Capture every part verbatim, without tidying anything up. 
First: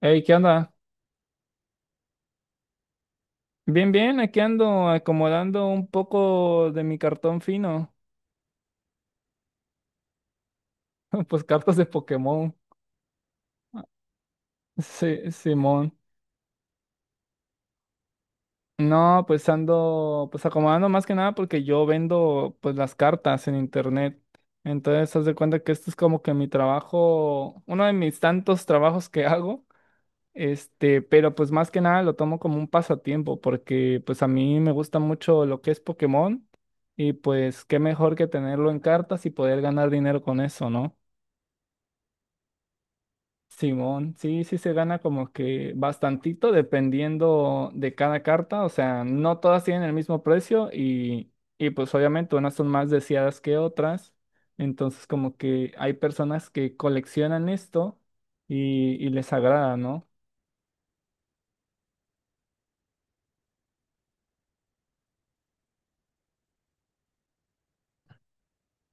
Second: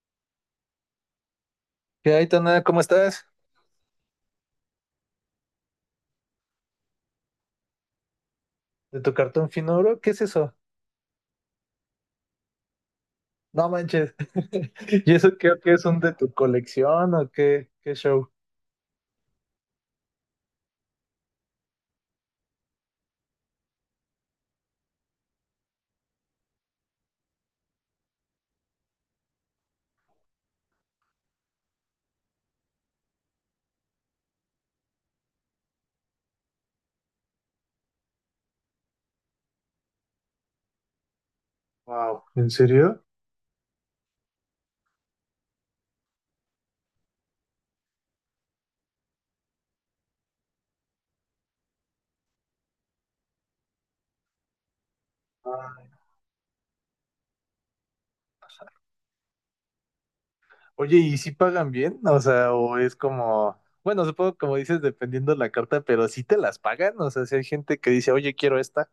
Hey, ¿qué onda? ¿Qué hay, Tana? ¿Cómo estás? Bien, bien, aquí ando acomodando un poco de mi cartón fino. ¿De tu cartón finuro, ¿Qué es eso? Pues cartas de Pokémon. No manches. ¿Y Sí, eso creo que es Simón. un de tu colección o qué, qué show? No, pues ando pues acomodando más que nada porque yo vendo pues las cartas en internet. Entonces, haz de cuenta que esto es como que mi trabajo, uno de mis tantos trabajos que hago. Este, pero pues más que nada lo tomo como un pasatiempo porque pues a mí me gusta mucho lo que es Pokémon y pues qué mejor que tenerlo en cartas y poder ganar dinero con eso, ¿no? Wow. ¿En serio? Simón, sí, sí se gana como que bastantito dependiendo de cada carta, o sea, no todas tienen el mismo precio y, y pues obviamente unas son más deseadas que otras, entonces como que hay Ah. personas que coleccionan esto y, y les agrada, ¿no? Oye, ¿y si pagan bien? O sea, o es como, bueno, supongo como dices, dependiendo la carta, pero si te las pagan, o sea, si hay gente que dice, oye, quiero esta.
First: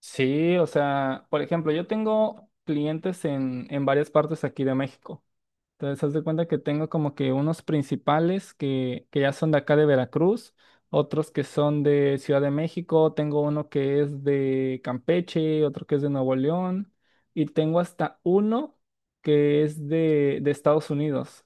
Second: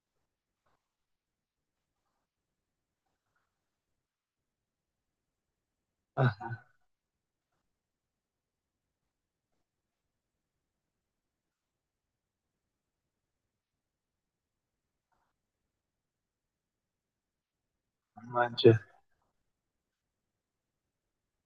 Sí, o sea, por ejemplo, yo tengo clientes en, en varias partes aquí de México. Entonces, haz de cuenta Ah, que tengo como que unos principales que, que ya son de acá de Veracruz, otros que son de Ciudad de México, tengo uno que es de Campeche, otro que es de Nuevo León, y tengo hasta no manches. uno que es de, de Estados Unidos.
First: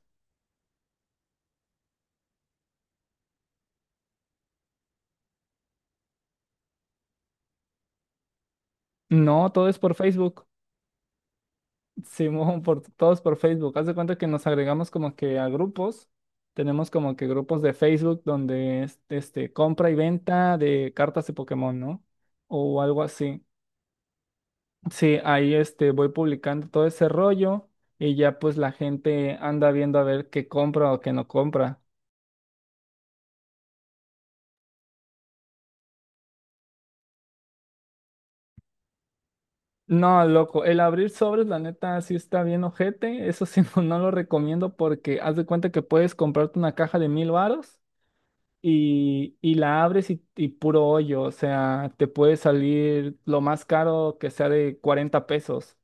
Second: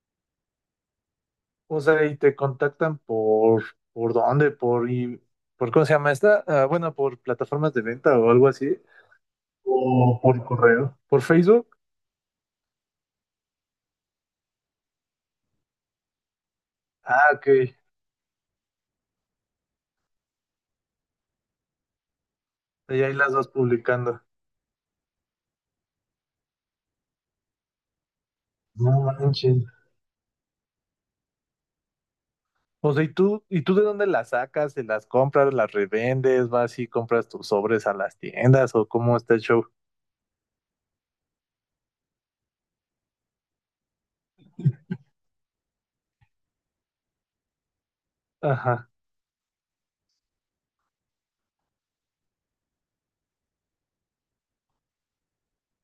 O sea, y te contactan por, ¿por dónde? Por, y, ¿por cómo se llama esta? Ah, bueno, por plataformas de venta o algo así. No, todo es por O por Facebook. correo. ¿Por Facebook? Simón, por, todos por Facebook. Haz de cuenta que nos agregamos como que a grupos. Tenemos como que Ah, ok. grupos de Facebook donde es, este, compra y venta de cartas de Pokémon, ¿no? O Y algo ahí las así. vas publicando. Sí, ahí este, voy publicando todo ese rollo y ya pues la No gente manches. anda viendo a ver qué compra o qué no compra. O sea, ¿y tú, y tú de dónde las sacas? ¿Te las compras, las revendes? ¿Vas y compras tus sobres a las tiendas? ¿O cómo está el show? No, loco, el abrir sobres, la neta, sí está bien ojete. Eso sí, no, no lo recomiendo porque haz de cuenta que puedes comprarte una caja de mil varos Ajá. y, y la abres y, y puro hoyo, o sea, te puede salir lo más caro que sea de cuarenta pesos.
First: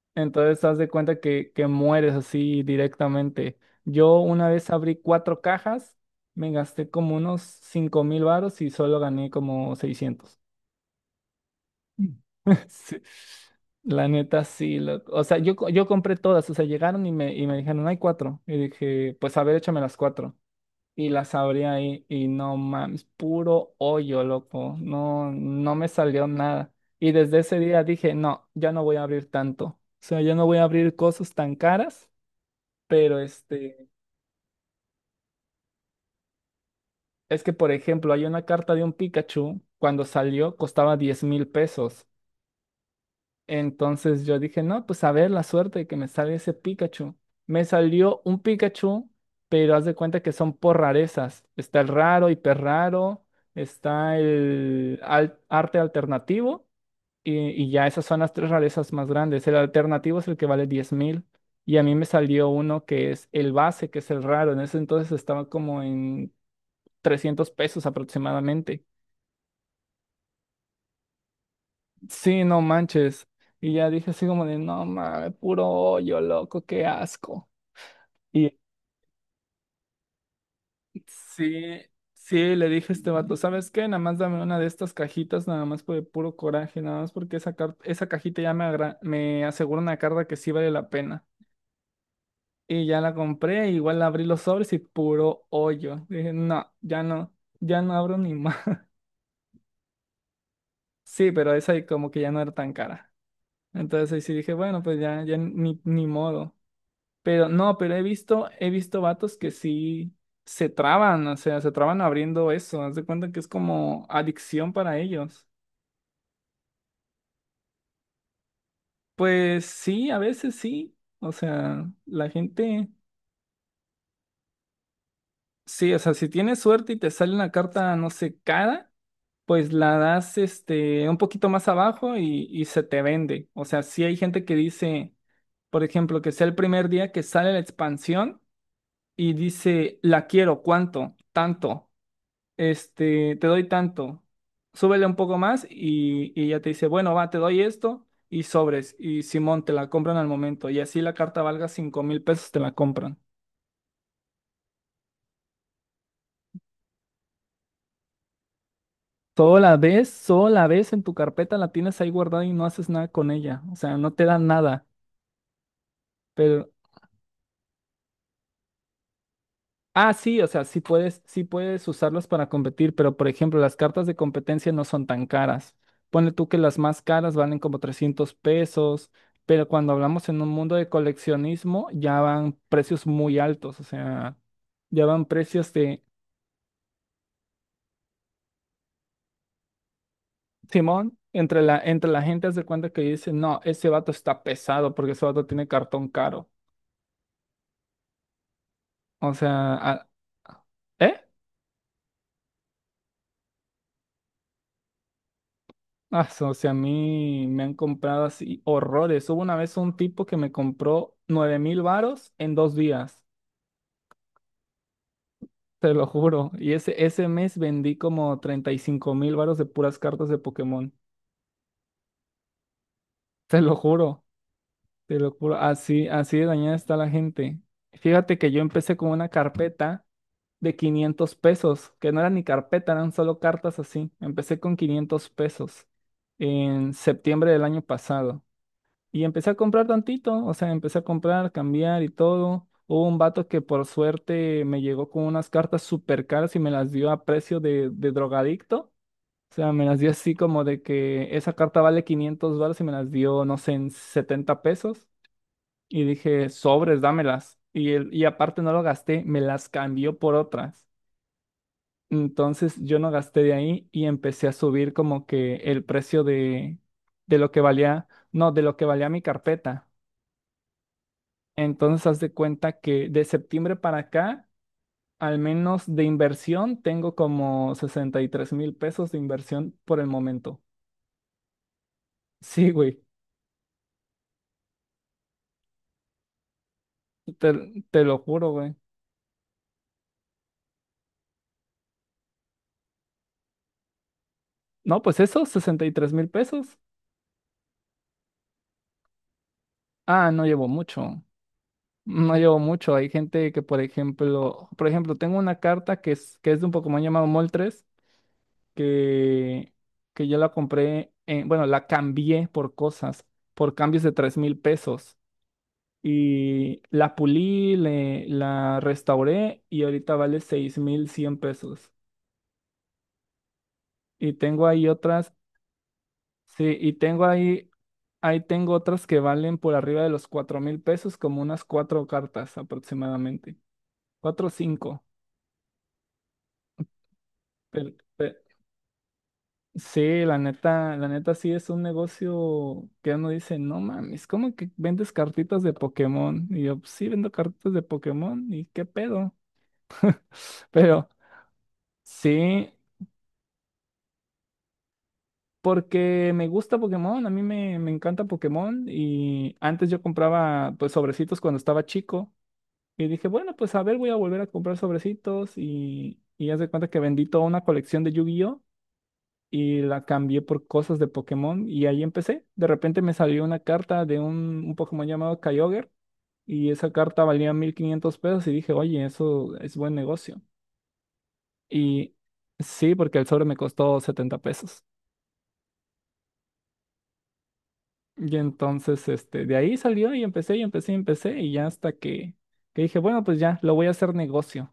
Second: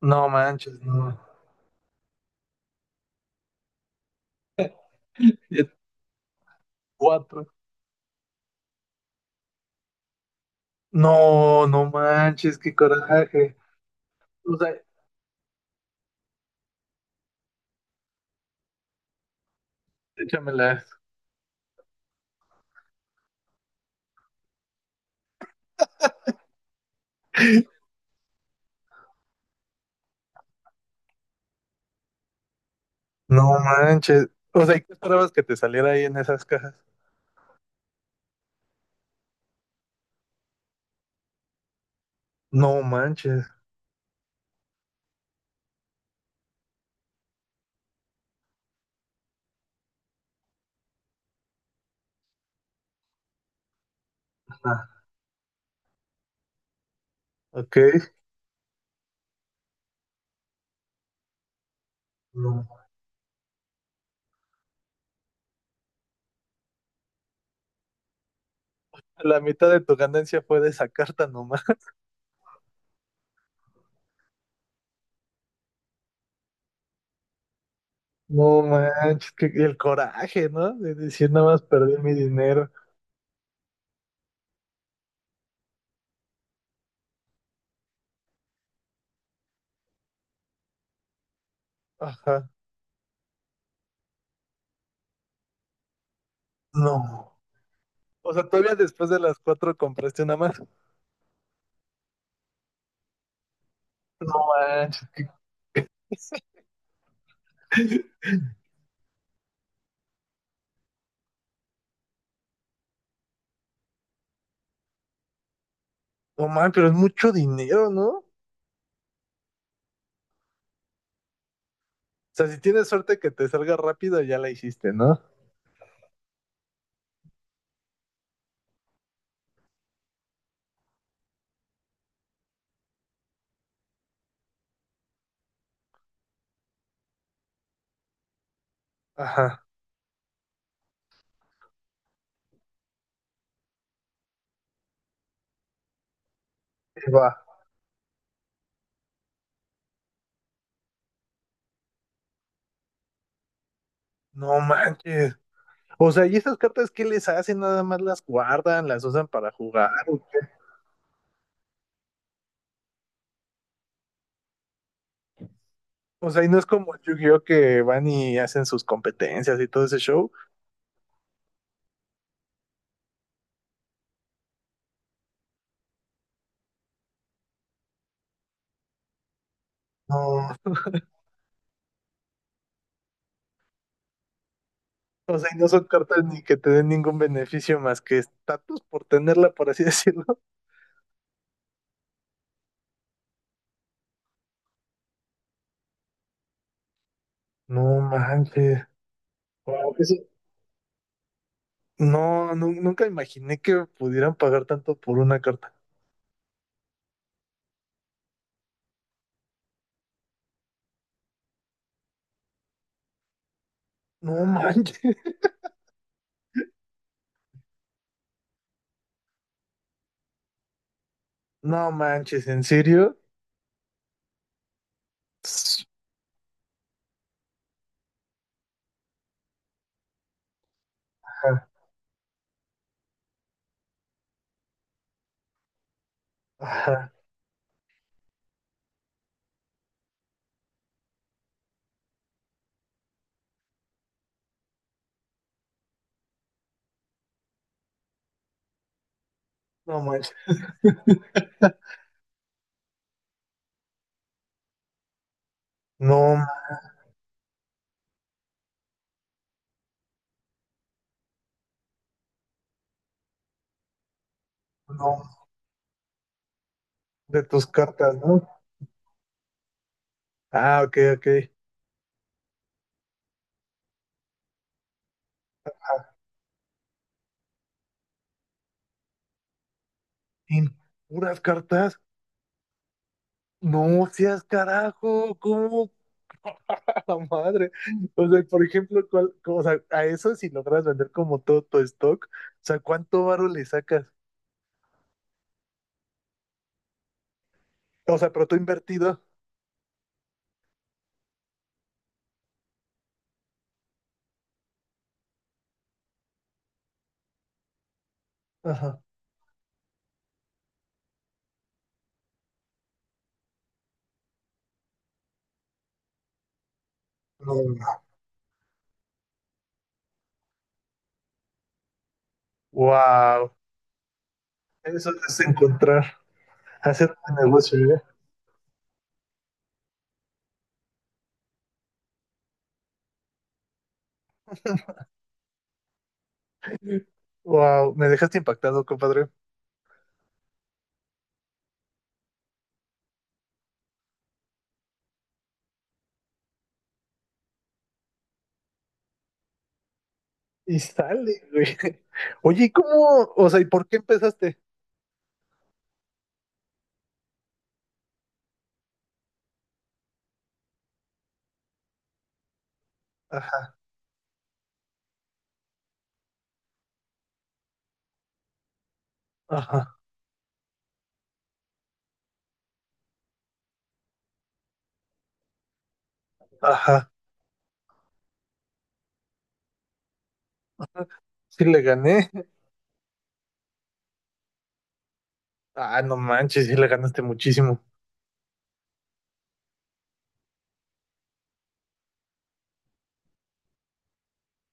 No Entonces, haz manches, de no. cuenta que, que mueres así directamente. Yo una vez abrí cuatro cajas, me gasté como unos Cuatro. cinco mil varos y solo gané como seiscientos. No, no Mm. manches, qué Sí. coraje. La neta, O sea, sí. Loco. O sea, yo, co- yo compré todas, o sea, llegaron y me, y me dijeron, "No hay cuatro". Y dije, pues a ver, échame las cuatro. échamelas. Y las abrí ahí y no mames, puro hoyo, loco. No, no me salió nada. Y desde ese día dije, no, ya no voy a abrir tanto. O sea, ya no voy a abrir cosas tan caras. Pero No este, manches. O sea, ¿y qué esperabas que te saliera ahí en esas cajas? es que por ejemplo, hay una carta de un Pikachu, cuando salió costaba diez mil pesos. No manches. Entonces yo dije, no, pues a ver la suerte de que me salga ese Pikachu. Me salió un Pikachu, pero haz de cuenta que son por rarezas. Está el raro, hiper raro, está ¿Ah? el al- arte alternativo y, y Ok. ya esas son las tres rarezas más grandes. El alternativo es el que vale diez mil y a mí me salió No. uno que es el base, que es el raro. En ese entonces estaba como en trescientos pesos aproximadamente. La mitad de tu ganancia fue de esa carta nomás. Sí, no manches. Y ya dije así como de, no mames, puro hoyo, loco, qué asco. No Y manches, que que el coraje, ¿no? De decir nada más sí, perdí mi sí, le dinero. dije a este vato, ¿sabes qué? Nada más dame una de estas cajitas, nada más por el puro coraje, nada más porque esa, car- esa cajita ya me, agra- me asegura una carga que sí vale la pena. Ajá. Y ya la compré, igual abrí los sobres y puro hoyo. Dije, no, ya no, No. ya no abro O ni sea, más. todavía después de las cuatro compraste una más. Sí, pero esa como que ya no era tan cara. Entonces ahí sí No dije, bueno, pues manches, ya, que- ya ni, ni modo. Pero no, pero he visto, he visto vatos que sí se traban, o sea, se traban abriendo eso. Haz de cuenta que es como adicción para ellos. no manches, pero es mucho dinero, ¿no? O Pues sí, a veces sí. O sea, la sea, si gente, tienes suerte que te salga rápido, ya la hiciste, ¿no? sí, o sea, si tienes suerte y te sale una carta, no sé, cara, pues la das este un poquito más abajo y, y se te vende. O sea, sí hay gente que dice, por ejemplo, que sea el primer día que sale la expansión y Ajá. dice, la quiero, ¿cuánto? Tanto. Este, te doy tanto, súbele un poco más y, y ya te dice, Ahí bueno, va. va, te doy esto y sobres, y Simón, te la compran al momento, y así la carta valga cinco mil pesos, te la compran. No manches. O sea, ¿y esas cartas qué les hacen? Nada más las guardan, las usan para Solo la jugar, ves, ¿o qué? solo la ves en tu carpeta, la tienes ahí guardada y no haces nada con ella, o sea, no te da nada. O sea, y no es como Yu-Gi-Oh que van y hacen sus competencias y todo ese Ah, show. sí, o sea, sí puedes, sí puedes usarlas para competir, pero por ejemplo, las cartas de competencia no son tan caras. Ponle tú que las más caras valen como trescientos pesos, pero cuando hablamos en un No. mundo de coleccionismo ya van precios muy altos, o sea, ya van O sea, y no precios son de. cartas ni que te den ningún beneficio más que estatus por tenerla, por así decirlo. Simón, entre la, entre la gente haz de cuenta que dice, no, ese vato está pesado porque ese vato tiene cartón caro. No manches. O sea, Wow, ah, eso- ¿eh? no, nu- nunca imaginé que pudieran pagar tanto por una carta. Ah, so- o sea, a mí me han comprado así horrores. Hubo una vez un tipo que me compró nueve mil varos en dos días, No manches. te lo juro. Y ese, ese mes vendí como treinta y cinco mil varos de puras cartas de Pokémon. No manches, ¿en serio? Te lo juro, te lo juro. Así, así de dañada está la gente. Fíjate que yo empecé con una carpeta de quinientos Ajá, pesos, que no era ni carpeta, eran solo cartas así. Empecé con quinientos pesos en ajá. septiembre del año pasado. Y empecé a comprar tantito, o sea, empecé a comprar, cambiar y todo. Hubo un vato que por suerte me llegó con unas cartas súper caras y me las dio a precio de, de drogadicto. O sea, me las No dio manches. así como de que esa carta vale quinientos dólares y me las dio, no sé, en setenta pesos. Y No, dije, sobres, dámelas. Y, él- y aparte no lo gasté, me las cambió por otras. Entonces yo no gasté de ahí y empecé a subir no. como que el precio de, de De lo que tus valía, cartas, ¿no? no, de lo que valía mi carpeta. Ah, ok, ok. Entonces, haz de cuenta que de septiembre para acá, al menos de Ajá. inversión, tengo como sesenta y tres mil pesos de inversión por el momento. ¿En puras cartas? Sí, güey, No seas carajo. ¿Cómo? La te, madre. te lo O sea, juro, por güey. ejemplo, ¿cuál, cómo- o sea, a eso si logras vender como todo tu stock, o sea, ¿cuánto varo le sacas? No, pues eso, sesenta y tres mil pesos. O sea, pero tú invertido. Ah, no llevo mucho. No llevo mucho. Hay gente que, por ejemplo, por ejemplo, tengo una carta que es, que es de un Pokémon llamado Moltres, Ajá. que, que yo la compré, en- bueno, la cambié por cosas, por cambios de tres mil pesos. Y la pulí, le- la restauré y ahorita vale seis mil cien pesos. Wow. Y tengo ahí Eso otras, es encontrar, sí, y hacer tengo un ahí, negocio, ¿eh? ahí tengo otras que valen por arriba de los cuatro mil pesos, como unas cuatro cartas aproximadamente. Cuatro o cinco. Pero- Wow, me pe- dejaste impactado, compadre. sí, la neta, la neta, sí es un negocio que uno dice, no mames, ¿cómo que vendes cartitas de Pokémon? Y yo, "Pues sí, vendo cartitas de Pokémon, ¿y qué pedo? Y Pero... sale, güey. Oye, ¿y Sí, cómo? O sea, ¿y por qué empezaste? porque me gusta Pokémon, a mí me, me encanta Pokémon y antes yo compraba pues sobrecitos cuando estaba chico y dije, bueno, Ajá, pues a ver, voy a volver a comprar sobrecitos y, y haz de cuenta que vendí toda una colección de Yu-Gi-Oh ajá, y la cambié por cosas de Pokémon y ahí empecé. De repente me salió una carta de un, un Pokémon llamado Kyogre y esa ajá. carta valía mil quinientos pesos y dije, oye, eso es buen negocio. Sí le Y gané. sí, porque el sobre me costó setenta pesos. Ah, no manches, sí le ganaste muchísimo. Y entonces, este, de ahí salió y empecé y empecé y empecé y ya hasta que, que dije, bueno, pues ya, lo voy a hacer negocio.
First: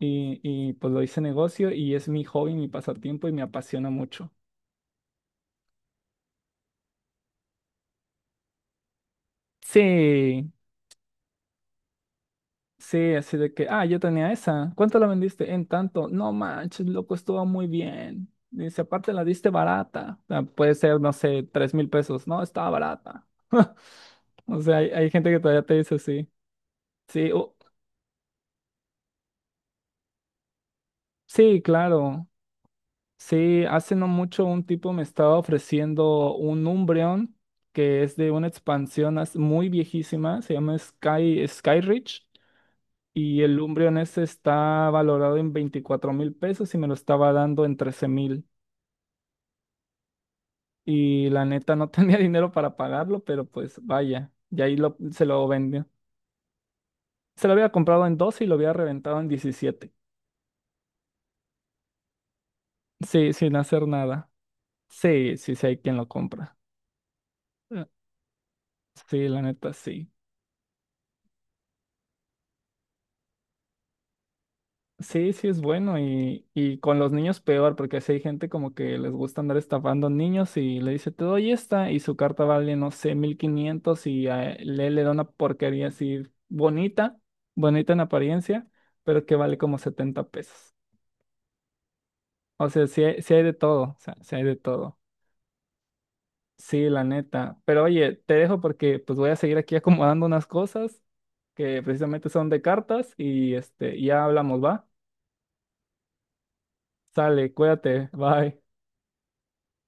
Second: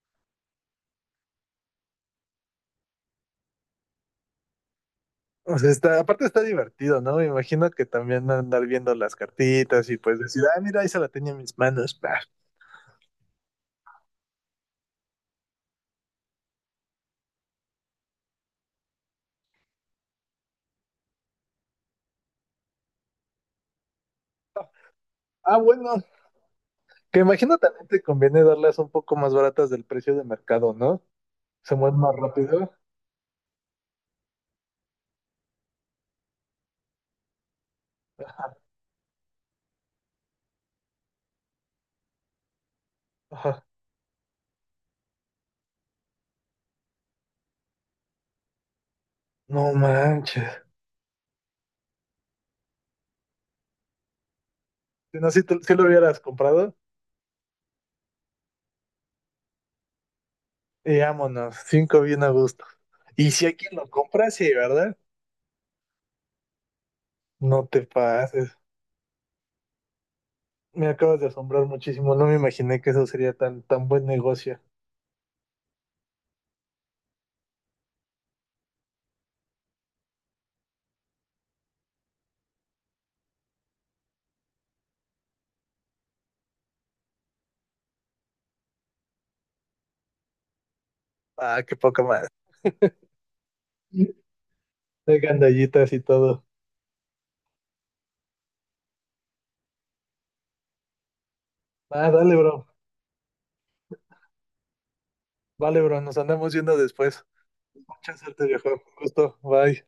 Y, y pues lo hice negocio y es mi hobby, mi pasatiempo y me apasiona mucho. O sea, está, aparte está divertido, ¿no? Me imagino que también andar viendo las cartitas y pues decir, Sí, ah, mira, ahí se la tenía en mis manos, pa". sí, así de que, ah, yo tenía esa. ¿Cuánto la vendiste? En tanto. No manches, loco, estuvo muy bien. Dice, aparte la diste barata. O sea, puede ser, no sé, tres mil pesos. No, estaba barata. O sea, hay, hay gente que Ah, todavía te dice bueno, así. que Sí, o- imagino también te conviene darlas un poco más baratas del precio de mercado, ¿no? sí, Se mueven más claro. rápido. Sí, hace no mucho un tipo me estaba ofreciendo un Umbreon que es de una expansión as- muy viejísima, se llama Sky, Skyreach, y el Ajá. Umbreon ese está valorado en veinticuatro mil pesos y me lo estaba dando en trece mil. No manches. Y la neta no tenía dinero para pagarlo, pero pues vaya, y ahí lo, Si se no, si, lo tú- si lo vendió. hubieras comprado, Se lo había comprado en doce y lo había reventado en diecisiete. y vámonos, cinco bien a gusto. Y Sí, si sin hay quien hacer lo nada. compra, sí, ¿verdad? Sí, sí, sí hay quien lo compra. No te Eh, pases. Sí, la neta, sí. Me acabas de asombrar muchísimo. No me imaginé que eso sería tan, tan buen negocio. Sí, sí es bueno y, y con los niños peor, porque si hay gente como que les gusta andar estafando niños y le dice, te doy esta y su carta vale, no sé, mil quinientos y a él le da una porquería así bonita, bonita en apariencia, pero que vale como setenta pesos. Ah, qué poca madre. O sea, sí hay, sí hay de todo, o sea, sí hay de todo. De gandallitas y todo. Sí, la neta. Pero oye, te dejo porque pues voy a seguir aquí acomodando unas cosas que Ah, precisamente dale, son de bro. cartas y este, ya hablamos, ¿va? Vale, bro. Nos andamos viendo después. Sale, cuídate, Mucha suerte, bye. viejo. Un gusto. Bye.